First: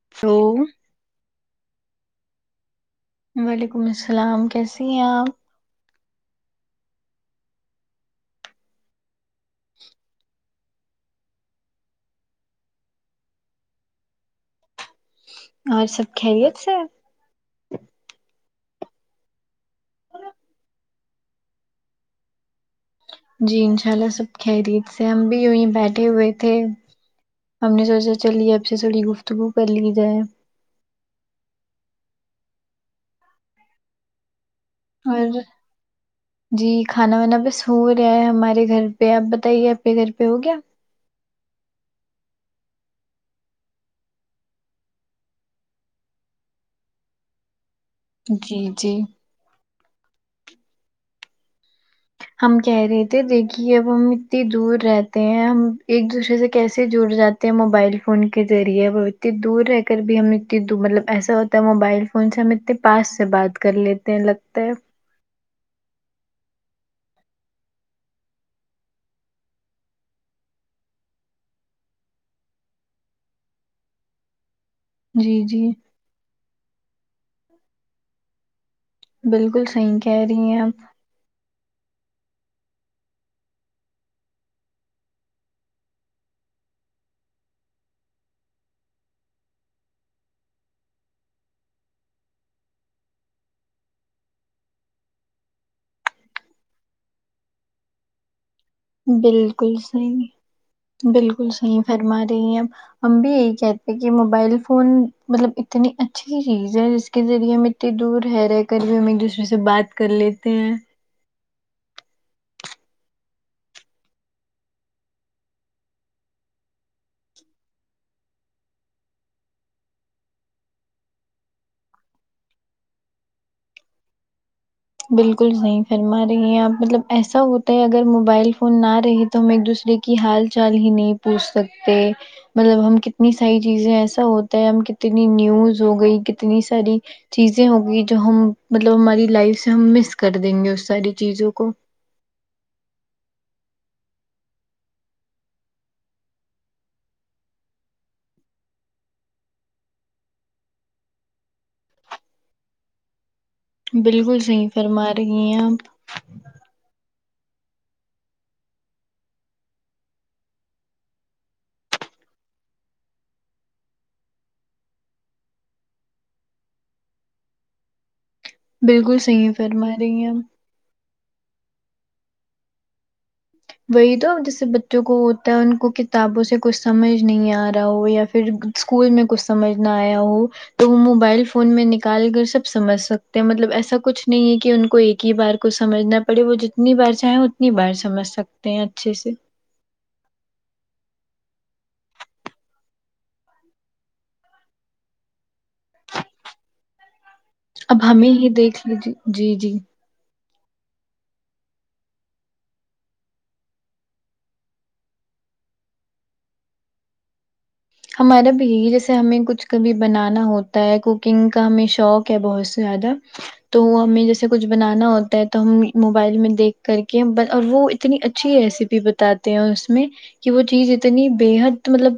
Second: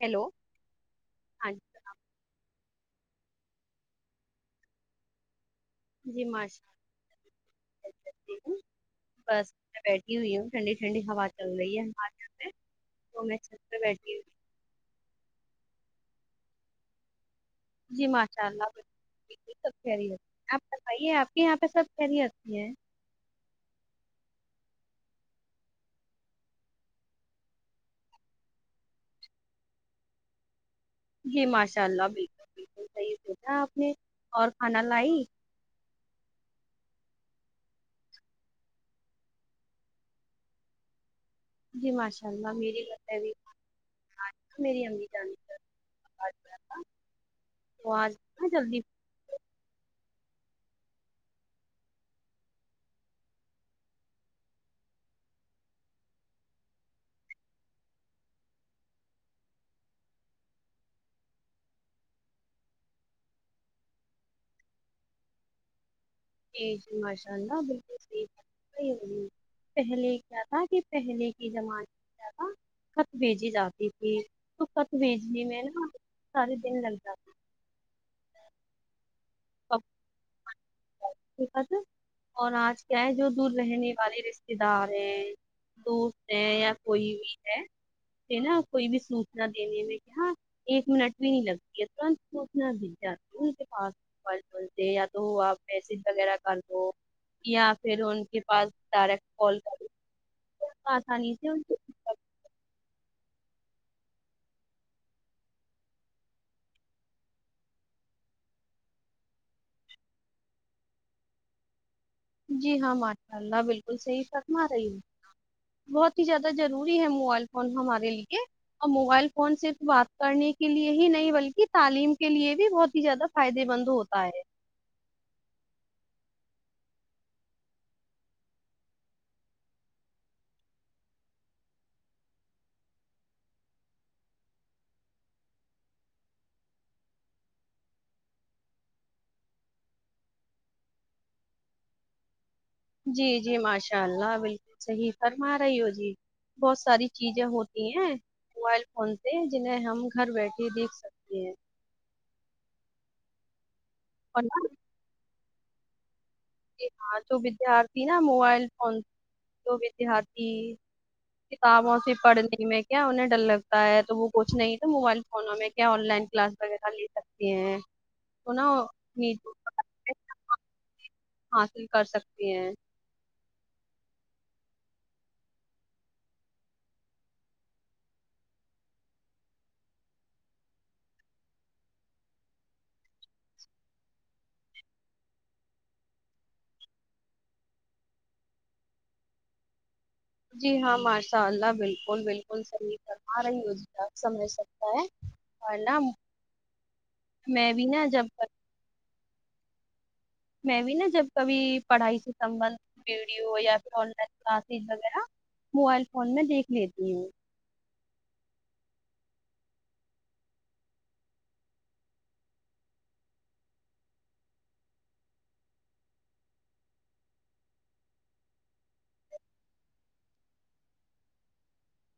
hello hello ہاں جی سلام وعلیکم السلام کیسیے ہیں آپ جی ماش بس میں بیٹھی ہوئی ہوں ٹھنڈی ٹھنڈی ہوا چل رہی ہے ہمارے یہاں پہ وہ میں چھت پہ بیٹھی ہوئی ہوں اور سب خیریت سےہے جی ماشاء اللہ بل جی جی سب خیریت آپ بتائیے آپ کے یہاں پہ سب خیریت سی ہیں جی انشاء اللہ سب خیریت سے ہے ہم بھی یوں ہی بیٹھے ہوئے تھے ہم نے سوچا چلی اب سے تھوڑی گفتگو کر لی جائے جی ماشاء اللہ بالکل بالکل صحیح سوچا آپ نے اور کھانا لائی اور جی کھانا وانا بس ہو رہا ہے ہمارے گھر پہ آپ بتائیے آپ کے گھر پہ ہو گیا جی ماشاء اللہ میری گھر پہ بھی اج تو میری امی جان [unintelligible] تھا تو آج نا جی جلدی جی ہم کہہ رہے تھے دیکھیے اب ہم اتنی دور رہتے ہیں ہم ایک دوسرے سے کیسے جڑ جات موبائل فون کے ذریعے وہ اتنی دور رہ کر بھی ہم اتنی مطلب ایسا ہو موبائل فون سے ہم اتنے پاسٹ سے بات کر لیتے ہیں لگتا ہے جی جی ماشاء اللہ بالکل صحیح فرما رہی ہو جی پہلے کیا تھا کہ پہلے کے زمانے میں کیا تھا خط بھیجی جاتی تھی تو خط جی بیجنے جی میں نا سارے دن لگ جاتے بالکل صحیح کہہ رہی ہے اپ باتھ اور آج کیا ہے جو دور رہنے والے رشتے دار ہیں دوست ہیں یا کوئی بھی ہے نا کوئی بھی سوچنا دینے میں کہ ہاں ایک منٹ بھی نہیں لگتی ہے [unintelligible] ان کے پاس بولتے یا تو آپ میسج وغیرہ کر لو یا پھر ان کے پاس ڈائریکٹ کال بالکل کر صحیح آسانی سے بالکل ان کی- صحیح فرما رہی ہےآپ ہم بھی یہی کہتے ہیں کہ موبائل فون مطلب اتنی اچھی چیز ہے جس کے ذریعے ہمیں اتنی دور ہے رہ کر بھی ہم ایک دوسرے سے بات کر لیتے ہیں جی ہاں ماشا اللہ بالکل صحیح فرما رہی ہے بہت ہی زیادہ ضروری ہین مبآ ئل فون ہمارے لیے اور موبائل فون سرف بات کرنے کے لیے ہی نہیں بلکہ تعلیم کے لیے بھی بہت ہی زیادہ فائدے مند ہوتا ہے بالکل صحیح فرما رہی ہیں آپ مطلب ایسا ہوتا ہے اگر موبائل فون نہ رہے تو ہم ایک دوسرے کی حال چال ہی نہیں پوچھ سکتے مطلب ہم کتنی ساری چیزیں ایسا ہوتا ہے ہم کتنی نیوز ہو گئی کتنی ساری چیزیں ہوگی جو ہم مطلب ہماری لائف سے ہم مس کر دیں گے اس ساری چیزوں کو جی جی ماشاء اللہ بالکل صحیح فرما رہی ہو جی بہت ساری چیزیں ہوتی ہیں موبائل فون پہ جنہیں ہم گھر بیٹھے دیکھ سکتے ہیں بالکل اور نا صحیح فرما رہی ہیں آپ یہ فالتو جو ودیارتھی نا موبائل فون تو ودارتھی کتابوں سے پڑھنے میں کیا انہیں ڈر لگتا ہے تو وہ کچھ نہیں تو موبائل فو نوں میں کیا آن لائن کلاس وغیرہ لے سکتی ہیں تو نا بالکل اپنی صحیح ہے تعلیم فرمارائے ہیں حاصل کر سکتی ہیں وہی تو جیسے بچوں کو ہوتا ہے ان کو کتابوں سے کچھ سمجھ نہیں آ رہا ہو یا پھر اسکول میں کچھ سمجھ نہ آیا ہوں تو وہ موبائل فون میں نکال کر سب سمجھ سکتے ہیں مطلب ایسا کچھ نہیں ہے کہ ان کو ایک کی بار کو سمجھنا پڑے وہ جتنی بار چاہیں اتنی بار سمجھ سکتے ہیں اچھے سے جی ہاں ماشاء اللہ بالکل بالکل صحیح فرمارہی ہو سمجھ سکتا ہے اور نہ ہم اب ہمیں ہی دیکھ لیجیے جی جی میں بھی نا جب کبھی پڑھائکے سمبہا ندھ ویڈیو یا پھر آن لائن کلاسز وغیرہ موبائل فون میں دیکھ لیتی ہوں ہمارا بھی یہی جیسے ہمیں کچھ کبھی بنانا ہوتا ہے کوکنگ کا ہمیں شوق ہے بہت سے زیادہ تو ہمیں جیسے کچھ بنانا ہوتا ہے تو ہم موبائل میں دیکھ کر کے اور وہ اتنی اچھی ریسیپی بتاتے ہیں اس میں کی وہ چیز اتنی بےحد مطلب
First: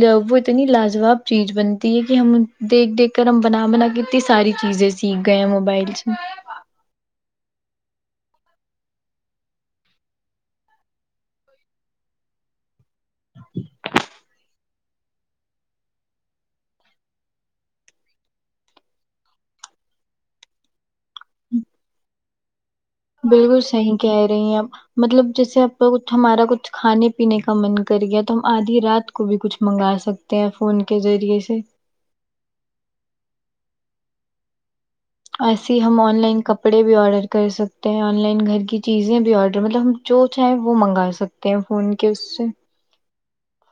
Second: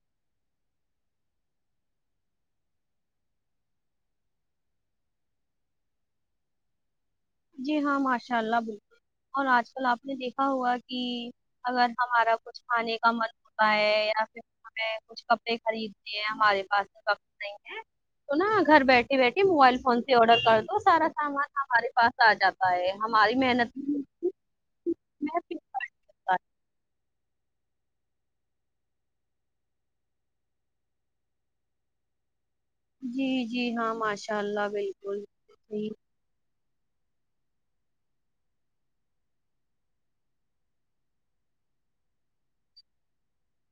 لؤ وہ اتنی لاجواب چیز بنتی ہے کہ ہم دیکھ دیکھ کر ہم بنا بنا کےا تنی ساری چیزیں سیکھ گیے موبائل سے جی ہاں ماشاء اللہ بلکل اور آج کل آپ نے دیکھا ہوگا کی اگر ہمارا کچھ کھانے کا من ہوتا ہے یا پھر ہمیں کچھ کپڑے خریدنے ہیں ہمارے پاس تو کپڑے ہی نیہی ہے تو نا گھر بیٹھے بیٹھیے موبائل فون سے آڈر کر دو سارا سامان ہمارے پاس آ جاتا ہے ہماری بالکل محنت صحیح کہہ رہی ہیں آپ مطلب محنت بھی نہیں جیسے آپکا کچھ کرتا ہمارا کچھ کھانے پینے کا من کر گیا تو ہم آدھی رات کو بھی کچھ منگا سکتے ہیں فون کے ذریعے سے جی جی ہاں ماشاء آلہ بھائی ایسی ہی ہم آن لائن کپ پڑے بھی آڈر کر سکتے ہیں آن لائن گھر کی چیزیں بھی آڈر مطلب ہم جو چاہیں وہ منگا سکت تے فون کس سے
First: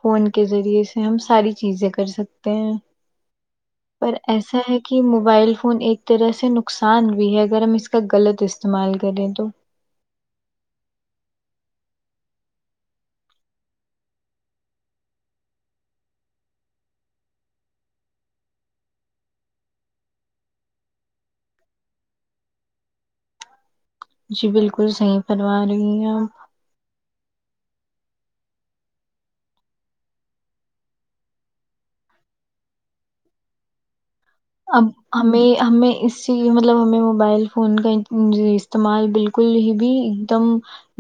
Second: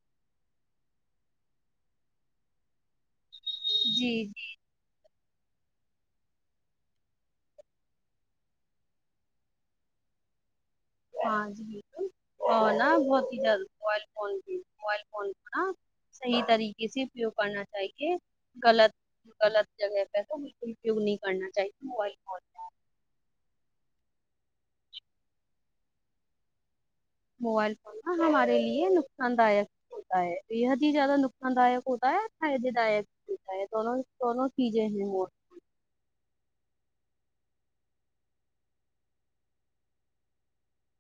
فون کے ذریعے سے ہم ساری چیزیں کر سکتے ہیں پر جی ایسا ہے کہ موبائل فون ایک طرح سے نقصان بھی ہے اگر ہم اس کا غلط استعمال کریں تو ہاں جی ھو نا بہت ہی جلد موبائل فون کی موبائل فون کو نا صحیح طریقے سے اپیوگ کرنا چاہیے غلط غلط جگہ پہ تو بلکل اپیوگ نہیں کرنا چاہیے موبائل فون جی بالکل صحیح فرما رہی ہیں آپ موبائل فون نا ہمارے لیے نقصان دائک ہوتا ہے بےحد ہی زیادہ نقصان دائک ہوتا ہے فائدے دائک ہوتا ہے دونوں دونوں چیزیں اب ہیں وہ ہمیں ہمیں اس اسی لیے مطلب ہمیں موبائل فون کا استعمال بالکل ہی بھی ایک دم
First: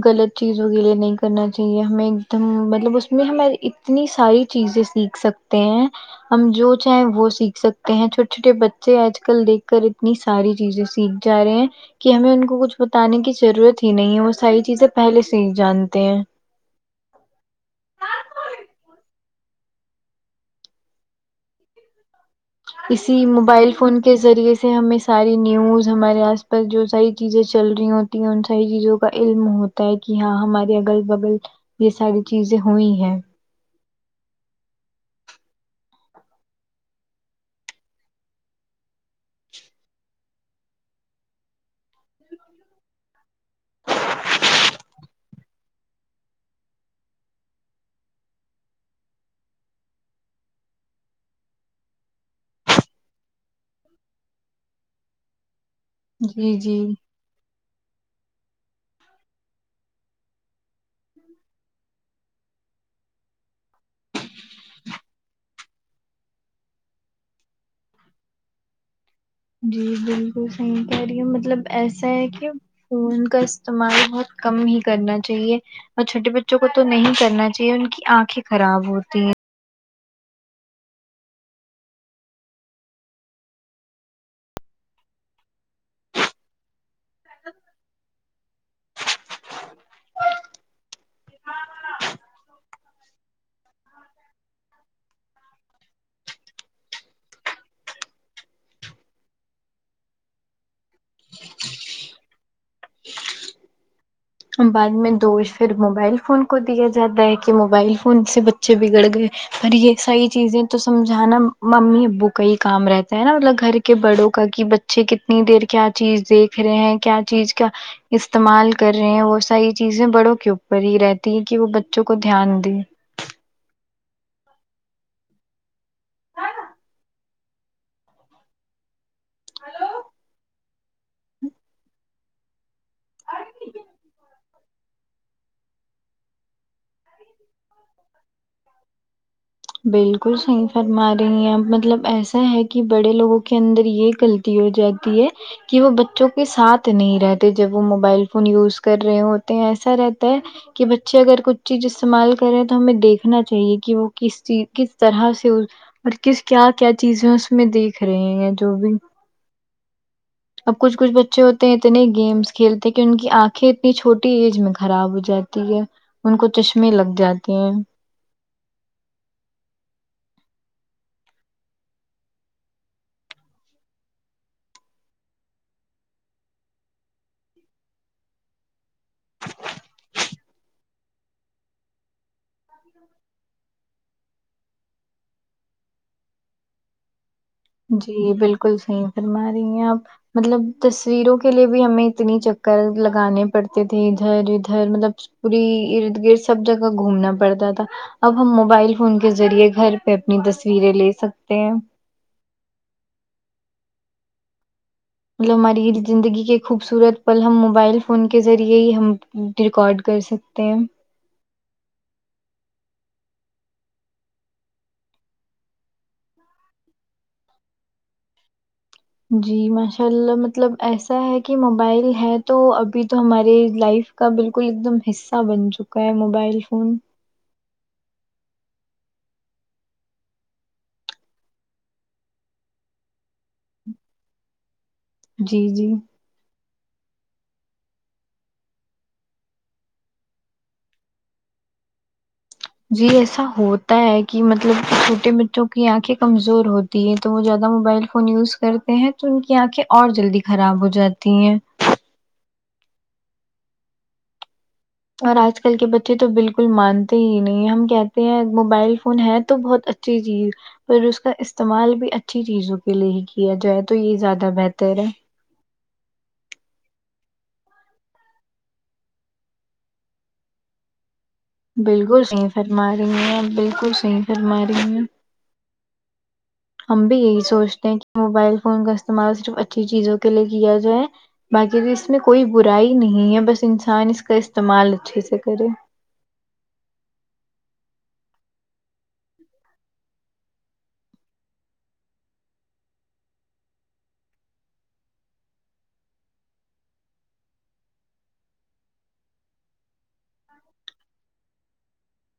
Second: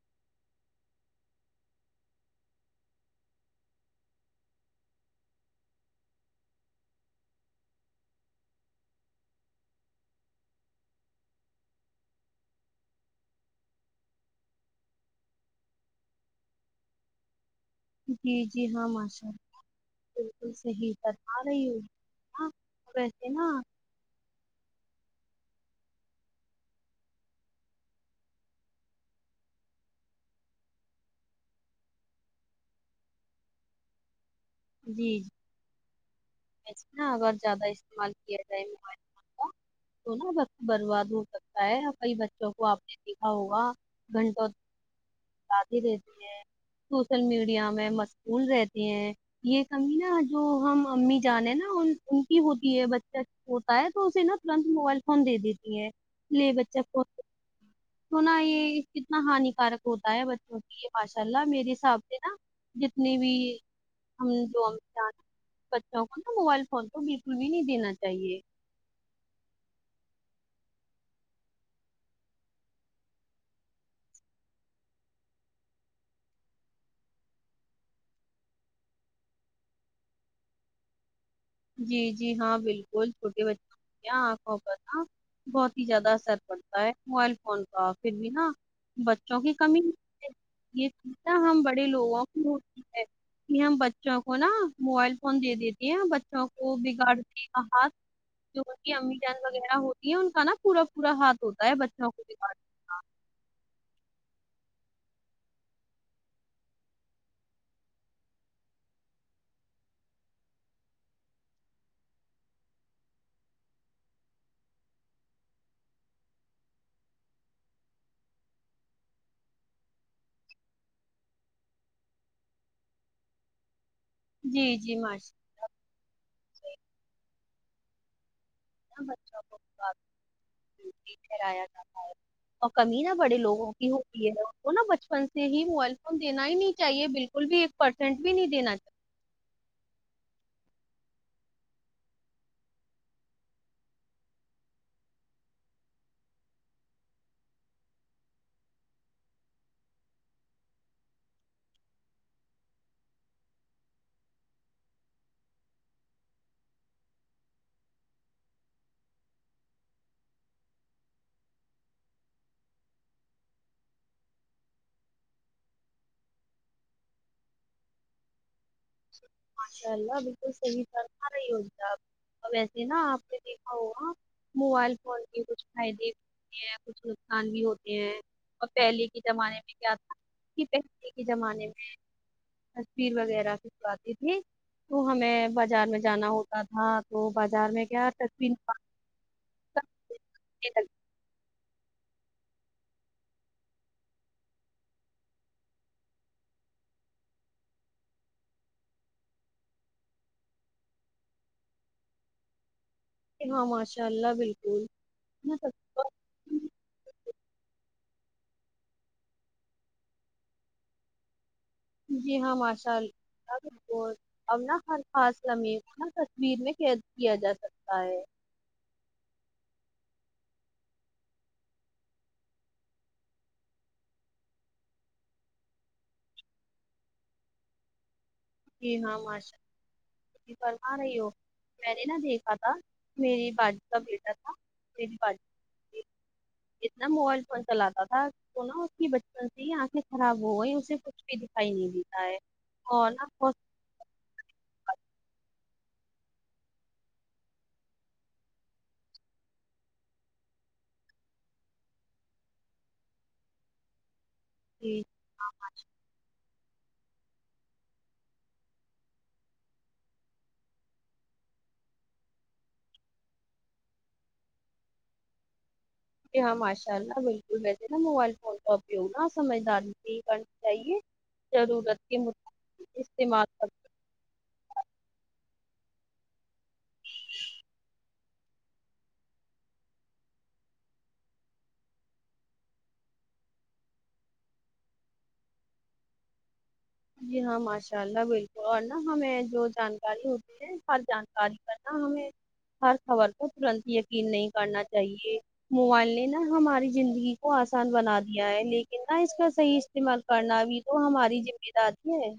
غلط چیزوں کے لیے نہیں کرنا چاہیے ہمیں ایک دم مطلب اس میں ہماری اتنی ساری چیزیں سیکھ سکتے ہیں ہم جو چاہیں وہ سیکھ سکتے ہیں چھ چھوٹے بچے آج کل دیکھ کر اتنی ساری چیزیں سیکھ جا رہے ہیں کہ ہمیں ان کو کچھ بتانے کی ضرورت ہی نہیں ہے وہ ساری چیزیں پہلے سے ہی جانتے ہیں جی جی ہاں ماشاء اللہ بالکل صحیح فرما رہی ہے ہاں اسی موبائل فون کے ذریعے اس سے ہمیں ساری نیوز ہمارے آس پاس جو ساری چیزیں چل رہی ہوتی ہیں ان ساری چیزوں کا علم ہو تا ہے کہ ہاں ہمارے اگل بگل یہ ساری چیزیں ہوئی ہیں جی ایسا اگر زیادہ استعمال کیا جائے موبائل فون کا تو نا وقت برباد ہو سکتا ہے کئی بچوں کو آپ نے دیکھا ہوگا گھنٹوں اتی رہتی ہیں سوشل میڈیا میں مشغول رہتی ہیں یہ کمی نا جو ہم امی جان ہے نا ان ان کی ہوتی ہے بچت ہوتا ہے تو اسے نا ترنت موبائل فون دے دیتی ہے لے جی بچہ جی کو تو نا یہ کتنا ہانیکارک ہوتا ہے بچوں کی یہ ماشاء اللہ میرے حساب سے نا جتنی بھی ہم جو ہماہتے بچوں کو نا موبائل فون کو بالکل بھی نہیں دینا چاہیے جی بالکل صحیح کہہ رہی مطلب ایسا ہے کہ فون کا استعمال بہت کم ہی کرنا چاہیے اور چھوٹے بچوں کو تو نہیں کرنا چاہیے ان کی آنکھیں خراب ہوتی ہیں جی جی ہاں بالکل چھوٹے بچے یہاں آنکھوں پر نا بہت ہی زیادہ اثر پڑتا ہے موبائل فون کا پھر بھی نا بچوں کی کمی یہ چتا ہم بڑے لوگوں کو ہوتی ہے یہ ہم بچوں کو نا موبائل فون دے دیتی ہیں بچوں کو بگاڑتی ہاتھ جو ان کی امی جان وغیرہ ہوتی ہے ان کا نا پورا پورا ہاتھ ہوتا ہے بچوں کو بیگاڑ بعد میں دوش پھر موبائل فون کو دیا جاتا ہے کہ موبائل فون سے بچ ے بگڑ گئے پر یہ صحیح چیزیں تو سمجھانا ممی ابو کا ہی کام رہتا ہے نا مطلب گھر کےبڑوں کا کہ بچے کتنی دیر کیا چیز دیکھ رہے ہیں کیا چیز کا استعمال کر رہے ہیں وہ ساری چیزیں بڑوں کے اوپر ہی رہتی ہے کہ وہ بچوں کو دھیان دیں جی جی ماش [unintelligible] بچوں کو [unintelligible] ٹھرایا جاتا ہے اور کمی نہا بڑے لوگوں کی ہوتی ہے وہ نا بچپن سے ہی موبائل فون دینا ہی نہیں چاہیے بالکل بھی ایک پرسینٹ بھی نہیں دینا بالکل صحیح فرما رہی ہیں آپ مطلب ایسا ہے کہ بڑے لوگوں کے اندر یہ کنفیو تی ہو جاتی ہے کہ وہ بچوں کے ساتھ نہیں رہتے جب وہ موبائل فون یوز کر رہے ہوتے ہیں ایسا رہتا ہے کہ بچے اگر کچھ چیز استعمال کرے تو ہمیں دیکھنا چاہیے کہ وہ کس چیز کس طرح سے اور کس کیا کیا چیزیں اس میں دیکھ رہے ہیں جو بھی اب کچھ کچھ بچے ہوتے ہیں اتنے گیمس کھیلتے ہیں کہ ان کی آنکھیں اتنی چھوٹی ایج میں خراب ہو جاتی ہے ان کو چشمے لگ جاتے ہیں ماشاءاللہ بالکل صحیح فرما رہی ہو بیٹا آپ ویسے نا آپ نے دیکھا ہوگا موبائل فون کے کچھ فائدے ہے کچھ نقصان بھی ہوتے ہیں اور پہلے کے زمانے میں کیا تھا کہ پہلے کے زمانے میں تصویر وغیرہ کی جاتی تھی تو ہمیں بازار میں جانا ہوتا تھا وہ بازار میں کیا جی تصویر بالکل نکال صحیح فرما رہی کر ہیں آپ مطلب دینے جس لگتے تصویروں کے لیے بھی ہمیں اتنی چکر لگانے پڑتے تھے ادھر ادھر مطلب پوری ارد گرد سب جگہ گھومنا پڑتا تھا اب ہم موبائل فون کے ذریعے گھر پہ اپنی تصویریں لے سکتے ہیں ہاں ماشاء اللہ بالکل مطلب نا، ہماری یہ زندگی کے تصویر خوبصورت پل ہم موبائل فون کے ذریعے ہی ہم ریکارڈ کر سکتے ہیں جی ہاں ماشاء اللہ بہت اب نہ ہر خاص لمحہ کو نہ تصویر میں قید کیا جا سکتا ہے جی ماشاء اللہ مطلب ایسا ہے کہ موبائل ہے تو ابھی تو ہماری لائف کا بالکل ایک دم حصہ بن چکا ہے موبائل فون جی ہاں ماشاء اللہ جی کل آ رہی ہو میں نے نہ نا دیکھا تھا میری باجی کا بیٹا تھا میری جی جی باجی اتنا موبائل فون چلاتا تھا وہ نا اس کی بچپن سے یہ آنکھیں خراب ہو گئی اسے کچھ بھی دکھائی نہیں دیتا ہے جی اور نا ایسا بہت ہو ہوتا ہے کہ مطلب کہ چھوٹے بچوں کی آنکھیں کمزور ہوتی ہیں تو وہ زیادہ موبائل فون یوز کرتے ہیں تو ان کی آنکھیں اور جلدی خراب ہو جاتی ہیں جی اور آج کل کے بچے بچے تو بالکل مانتے ہی نہیں ہم کہتے ہیں موبائل فون ہے تو بہت اچھی چیز پر اس کا استعمال بھی اچھی چیزوں کے لیے ہی کیا جائے تو یہ زیادہ بہتر ہے جی ہاں ماشاء اللہ بالکل ویسے نا موبائل فون کا اپیوگ نہ سمجھداری سے ہی کرنا چاہیے ضرورت کے بالکل صحیح فرما مطابق رہی ہیں استعمال آپ کر بالکل صحیح فرما رہی ہیں ہم بھی یہی سوچتے ہیں کہ موبائل فون کا استعمال صرف اچھی چیزوں کے لیے کیا جائے باقی اس میں کوئی برائی نہیں ہے بس انسان اس کا استعمال اچھے سے کرے جی ہاں ماشاء اللہ بالکل اور نا ہمیں جو جانکاری ہوتی ہر جانکاری کرنا ہمیں ہر خبر کو جلدی یقین نہیں کرنا چاہیے موبائل نے نا ہماری زندگی کو آسان بنا دیا ہے لیکن نا اس کا صحیح استعمال پڑھنا بھی تو ہماری ذمہ داری ہے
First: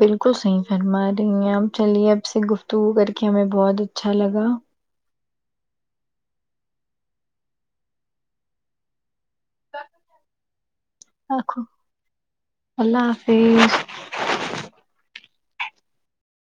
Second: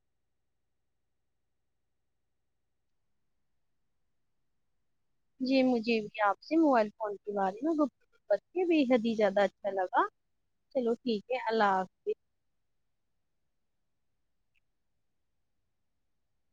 بالکل صحیح فرما رہی ہیں آپ چلیے آپ سے گفتگو کر کے ہمیں بہت اچھا لگا جی مجھے بھی آپ سے موبائل فون کے بارے میں گفتگو کر کے بے حد ہی زیادہ اچھا لگا چلو ٹھیک ہے آکھو اللہ حافظ اللہ حافظ